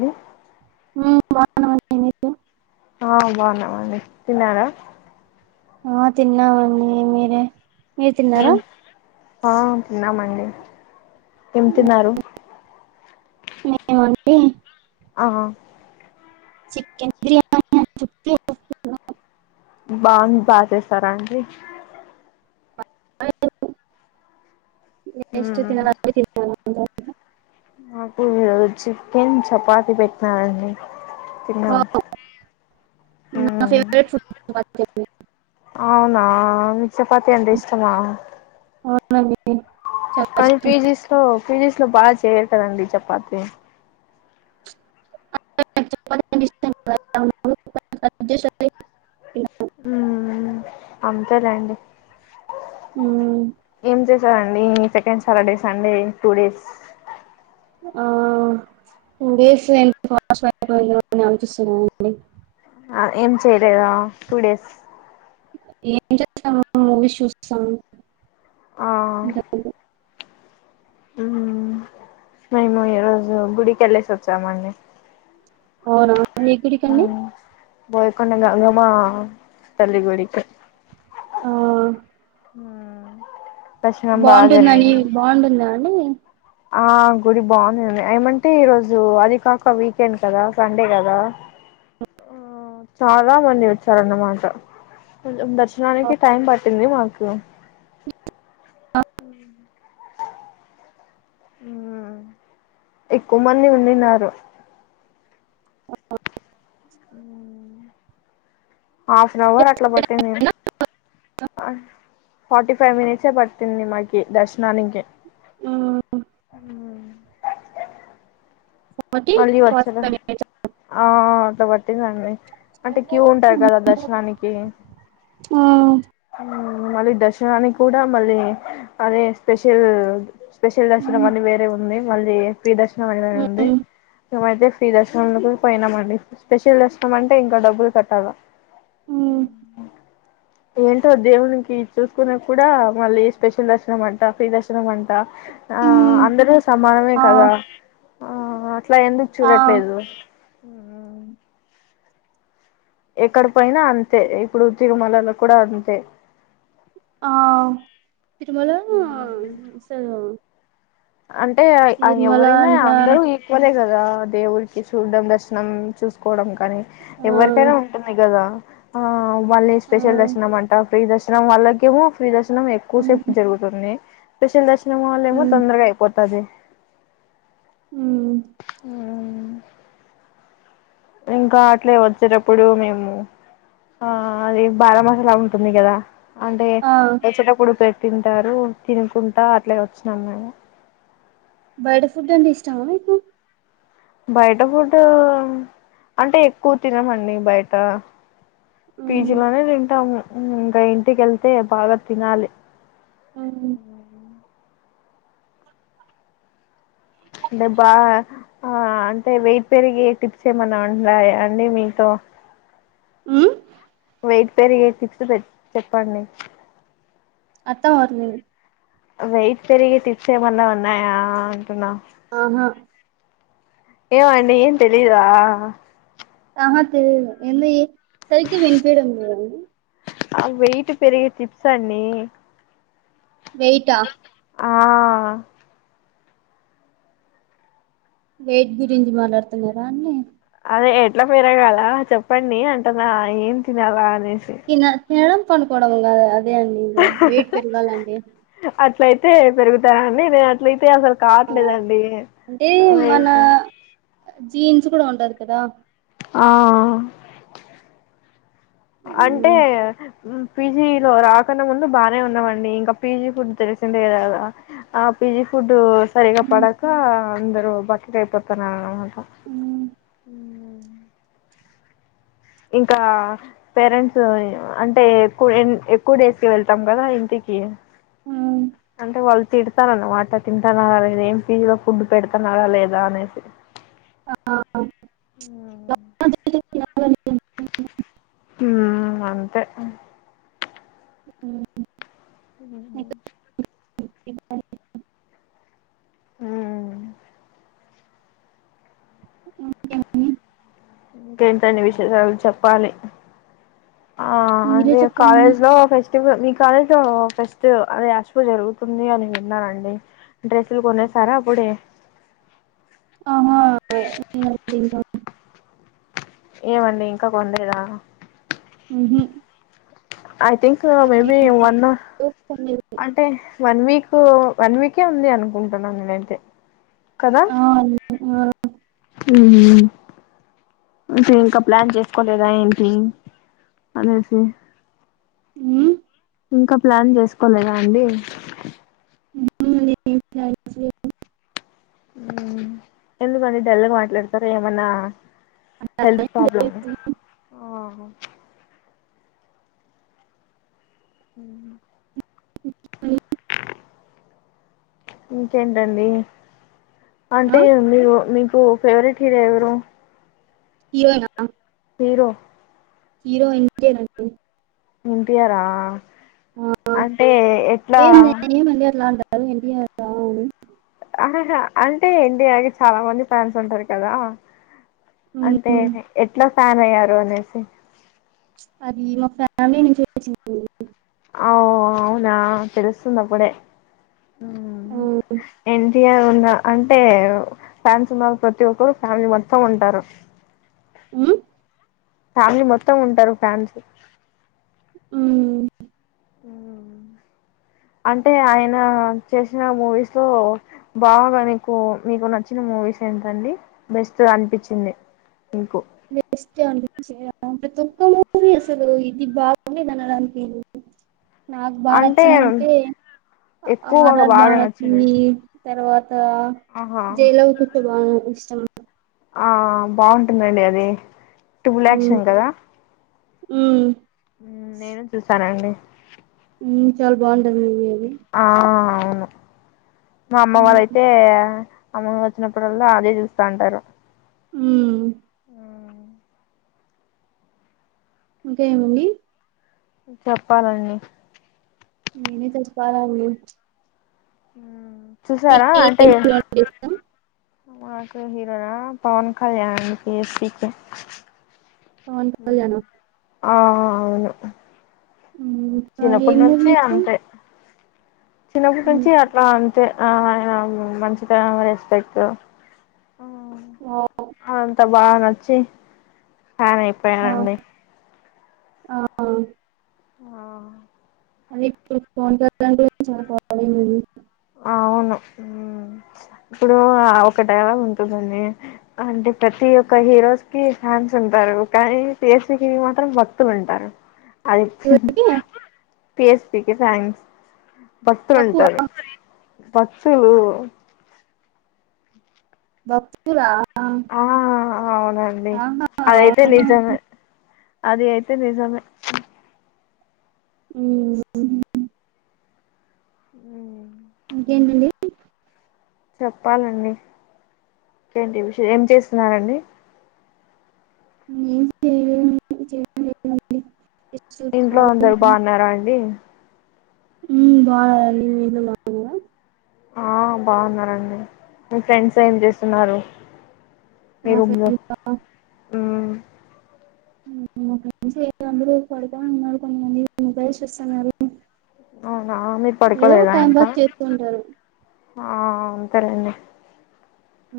అ వా ఆ బాగున్నా బాగున్నా తిన్నార ఆ తిన్నామండి మీరే మీరు తిన్నారా తిన్నమండడి ఎం తన్నారుారు ఏముండి ఆ చికెన్ బిర్యానీ బాగుంది బాగా చేసార అండి బాగాలేదు వేస్ట్ తినాలి అంటే తినాలి అంతే మాకు చికెన్ చపాతి పెట్టినారండి తిన్నాం వావ్ నా ఉమ్ ఫేవరేట్ ఫుడ్ [unintelligible] అవునా మీకు చపాతి అంటె ఇష్టమా [inaudible] కానీ ఇష్టం పీజీస్ లో పీజీస్ లో బాగా చేయరు కదండి చపాతి [inaudible] హ్మ్ అంతేలేండి మ్మ్ ఏం చేస్తూ అండి second Saturday Sunday two days ఆ [inaudible] ఆలోచిస్తున్నానండి ఏం చేయలేదా టూ డేస్ ఏం చేస్తాము మూవీస్ చూస ఆ మేము ఈరోజు గుడికెళ్ళేసి వచ్చామండి అవునా ఏ గుడికండి బోయికండ గంగమ్మ పల్లి గుడికి ఆ దర్శనం బాగా బాగుంటుందని జరిగింది బాగుంటుందా అండి ఆ గుడి బాగుంది ఏమంటే ఈ రోజు అది కాక వీకెండ్ కదా సండే కదా చాలా మంది వచ్చారు అన్న మాట ఆ దర్శనానికి టైం పట్టింది మాకు ఎక్కువ మంది ఉండిన్నారు హ్మ హాఫ్ అన్ అవర్ అట్లా పట్టింది ఆ ఫార్టీ ఫైవ్ మనిట్సే పట్టింది మాకి దర్శనానికి హామ్ మళ్ళీ వచ్చారా [inaudible] ఆ అ అంత పట్టిందండి అంటే క్యూ ఉంటారు కదా దర్శనానికి ఆ మళ్ళీ దర్శనానికి కూడా మళ్ళీ అదే స్పెషల్ స్పెషల్ దర్శనం అని వేరే ఉంది మళ్ళీ ఫ్రీ దర్శనం అనీ ఉంది మమైతే ఫ్రీ దర్శనంలోకి పోయినామండి స్పెషల్ దర్శనం అంటే ఇంకా డబ్బులు కట్టాలా ఉ ఏంటో దేవునికి చూసుకున్నా కూడా మళ్ళీ స్పెషల్ దర్శనం అంట ఫ్రీ దర్శనం అంట ఆ అందరూ సమానమే కదా ఇట్లా ఎందుకు చూడట్లేదు ఎక్కడ పోయిన అంతే ఇప్పుడు తిరుమలాలో కూడా అంతే ఆ తిరుమలలో అంటే ఎవరైనా అంతా అందరూ ఈక్వలే కదా దేవుడికి చూడ్డం దర్శనం చూసుకోవడం కానీ ఆ, ఎవరికైనా ఉంటుంది కదా ఆ మళ్ళీ ఆ, స్పెషల్ దర్శనం అంట ఫ్రీ దర్శనం వాళ్ళకేమో ఫ్రీ దర్శనం ఎక్కువ ఉమ్, సేపు జరుగుతుంది స్పెషల్ దర్శనం వాళ్ళు ఏమో ఉమ్, తొందరగా అవుతాది హ్మ్ హ్మ్ ఇంకా అట్లే వచ్చేటప్పుడు మేము ఆ అది బారా మసాలా ఉంటుంది కదా అంటే ఆ, వచ్చేటప్పుడు తింటారు తినుకుంటా అట్లే వచ్చినాం మేము బయట ఫుడ్ అంటే ఇష్టమా మీకు బయట ఫుడ్ అంటే ఎక్కువ తినమండి బయట ఉమ్, పీజీలోనే తింటాము ఇంకా ఇంటికి వెళ్తే బాగా తినాలి ఉమ్, ఉ అంటే బా అంటే వెయిట్ పెరిగే టిప్స్ ఏమన్నా ఉంటాయా అండి మీతో మ్మ్ వెయిట్ పెరిగే టిప్స్ పె చెప్పండి అత్తా వర్ వెయిట్ పెరిగే టిప్స్ ఏమనా ఉన్నాయయా అంటునా ఆహా ఏం అండీ ఏం తెలీదు అహ తె ఎ సరికి వినిపేడంద అ వెయయిట్ పెరిగ చిప్స అన్ని వెయిట్ ఆ ఆహా వెయిట్ గురించి మాట్లాడుతున్నారా అండి అదే ఎట్లా పెరగాల చెప్పండి అంటన్నా ఏం తినాలా అనేసి నిలం పడుకోడవంగా అదే అండి ఇం వెయిట్ పెరిగాళ అండి అట్ల అయితే పెరుగుతానండి నేను అట్లయితే అతే అసలు ఆ కావట్లేదండి అంటే లే డ ఉండదుకుదా ఆ అంటే మ్మ్ పీజీలో రాకుడా ముందు బానే ఉన్నావండి ఇంకా పీజీ ఫుడ్ తెలిసి ఆ పిజ ఫుడ్ సరిగా పడక అందరు బకకి అయిపోతన అన్నమాట మ్మ్ ఇంకా పేరెంట్స్ అంటే ఎక్కు ఎక్కువ డేస్ కి వెళ్తాం కదా ఇంటికి మ్మ్ అంటే వల్ తిడతననిడి వాటర్ తింటన్నారా లేదా ఏం ఫీజ లో ఫుడ్ పెడతున్నారా లేదా అనేసి ఆ తినాలని. హ అంతే ఉ ఉ చెప్పండి. హ [unintelligible] ఇంకేంటండి విశేషాలు చెప్పాలి ఆ మీరే అదే చెప్పాలండి కాలేజ్ లో ఫెస్టివల్ మీకు కాలేజ్ ఫెస్టివ అదే యాక్స్పో జరుగుతుంది అని విన్నాండి డ్రెస్సులు కొనేసరా అప్పుడే ఆహా ఏ ఏమండి ఇంకా కొండేదా ఉహు ఐ థింక్ మేబి వన్ అంటే వన్ వీక్ వన్ వీకే ఉంది అనుకుంటున్నాను నేనైతే ఆవు [unintelligible] ఉ ఇంకా ప్లాన్ చేసుకోలేదా ఏంటి అనేసి ఉ ఇంకా ప్లాన్ చేసుకోలేదా అండి [inaudible] ఎందుకండి డెల్లగా మాట్లాడతారు ఏమన్నా హెల్త్ ప్రాబ్లమ్ మ్ [unintelligible] ఇంకేంటండి అంటే మీరు మీ కు ఫేవరెట్ హరో ఎవరు హీరో నా హీరో హీరో ఎన్ టీ ఆ రండి ఎన్ టి యారా ఆ ఏ ఏమని అట్లా అంటారు ఎన్ టీ ఆర్ ఆ అని అహ హ అంటే ఎన్టీఆకి చాలా మంది ఫ్యాన్స్ ఉంటారు కదా అంటే ఎట్ల ఫ్యాన్ అయ్యారు అనేసి అది మా ఫ్యామిలీ నుంచి వచ్చిందండి ఆవ్ అవునా తెలుస్తుంది అప్పుడే మ్ ఉన్న అంటే ఫ్యాన్స్ ఉన్నారు ప్రతి ఒక్కరు ఫ్యామిలీ మొత్తం ఉంటారు మ్ ఫ్యామిలీ మొత్తం ఉంటరు ఫ్యాన్స్ మ్ మ్ అంటే ఆయన చేసిన మూవీస్ లో బాగా నీకు మీకు నచ్చిన మూవీస్ ఏంటండి బెస్ట్ అనిపిచింది మీకు బెస్ట్ [unintelligible] ప్రతొక్క మూవీ అసలు ఇది బాగుందిడానికి నాక్ బా అంటే నచ్చిందింటే ఎక్కువగా ఆర్ఆర్ బా బాగా నచ్చింది తర్వాతా ఆహా జైలవకుశ బాగా ఇష్టం ఆ బాఉంటుందండి అది ట్రిబుల్ ఆక్షన్ కదా ఉం మ్ నేను చూసానండి మ్ చాలా బాఉంటది మూవీ అది ఆ అవును మా అమ్మ ఉమ్, వాళ్ళయితే ఆమూవి ఒచ్చినప్పుడల్లా అదే చూస్తా అంటారు మ్ ఉం ఇంకా ఏమండి చెప్పాలండి నేనే చెప్పాలా అండి చూసారా అంటే అంటే ఇష్టం మాకు హీరోనా పవన్ కళ్యాణ పియెస్ పీకె పవన్ కళ్యాణా ఆ అవును ఇంకా చిన్నప్పటి ఏం నుంచి మూవీస్ అంతే చిన్నప్పటి నుంచి అట్లా అంతే ఆ ఆయన మంచిగా రెస్పెక్ట్ ఓ బా నచ్చి ఫ్యాన్ అయిపోయానండి ఆ ఆ అది ఇప్పుడు ఫోన్ పే [unintelligible] ఆవును మ్ ఇప్పుడు ఒక డైలాగ్ ఉంటుందండి అంటే ప్రతి ఒక్క హీరోస్ కి ఫ్యాన్ న్స్ ఉంటారు కానీ పీఎస్ పీకే కి మాత్రం భక్తులు ఉంటారు అది ఇవైతే పీఎస్ పీకే ఫ్యాన్స్ భక్తులు తక్కువ ఉంటారు పతు బక్రా ఆ అవునండి అదైతే ఆహా నిజం అది అయితే నిజమే అ ఉ ఏండి చెప్పాలండికేంటి విష ఏం చేస్తున్నండి నను ఇంట్లో అందరు బాగున్నారా అండి బాగా ఏందు ఆ బాగున్నానండి మీ ఫ్రెండ్స్ ఏం చేస్తున్నారు మా మీరుంలో ఫ్రెండ్స్ ఒక మ అందరూ పడుకొని ఉన్నారు కొంతమందిసిూస్తున్నారు అవునా మీరు పడుకోలేదా ఇంకా చేస్తూ ఉంటారు ఆ అంతేలేండి హ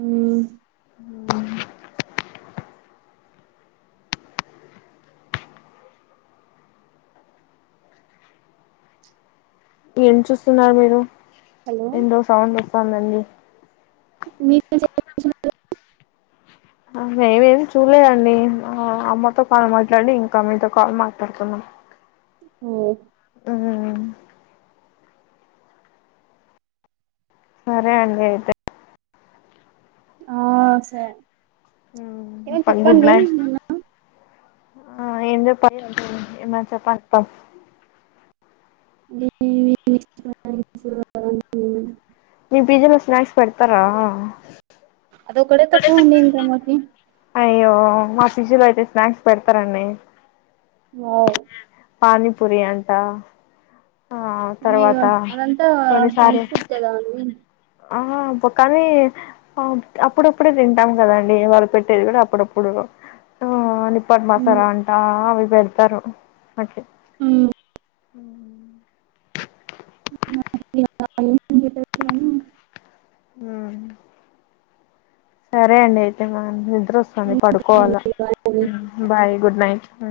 ఎం చూస్తున్నారు మీరు హలో ఎండో సౌండ్ వస్తుందండి మీకు చె మేమేమి చూలేదండి ఆ అమ్మతో కాలు మాట్లాడి ఇంకా మీతో కాళ మాట్లాడుతున్నాం ఓ అ సరే అండి అయితే ఆ సరే ఏమనా చెప్పండి మొన్న ఆ ఎందు ప ఏ చెప్పప్ప అ మీ పిజ లో స్నాక్స్ పెడతారా అదో కడ తకువ నన్ గమ్ మకి అయ్యో మా ఫిజి లో అయితే స్నాక్స్ పెడతారండి వు పనీపూరి అంటా ఉ మ అదంతా కొన్నిసార్లు జంక్ ఫుడ్ కదా అ ఆ కానీ అప్పుడప్పుడే తింటాం కదండి వాళ్ళు పెట్టేది కూడా అప్పుడప్పుడు నిప్పటి ఉమ్, మాసారా అంట అవి పెడతారు మకి ఆ ఉ ఇంకా ఏం పెట్టచ్చు అని, ఆ సరే అండి అయితే మా వస్తుంది ఉమ్, సరే పడుకోవాలా అండి, అండి. బాయ్ గుడ్ నైట్ అ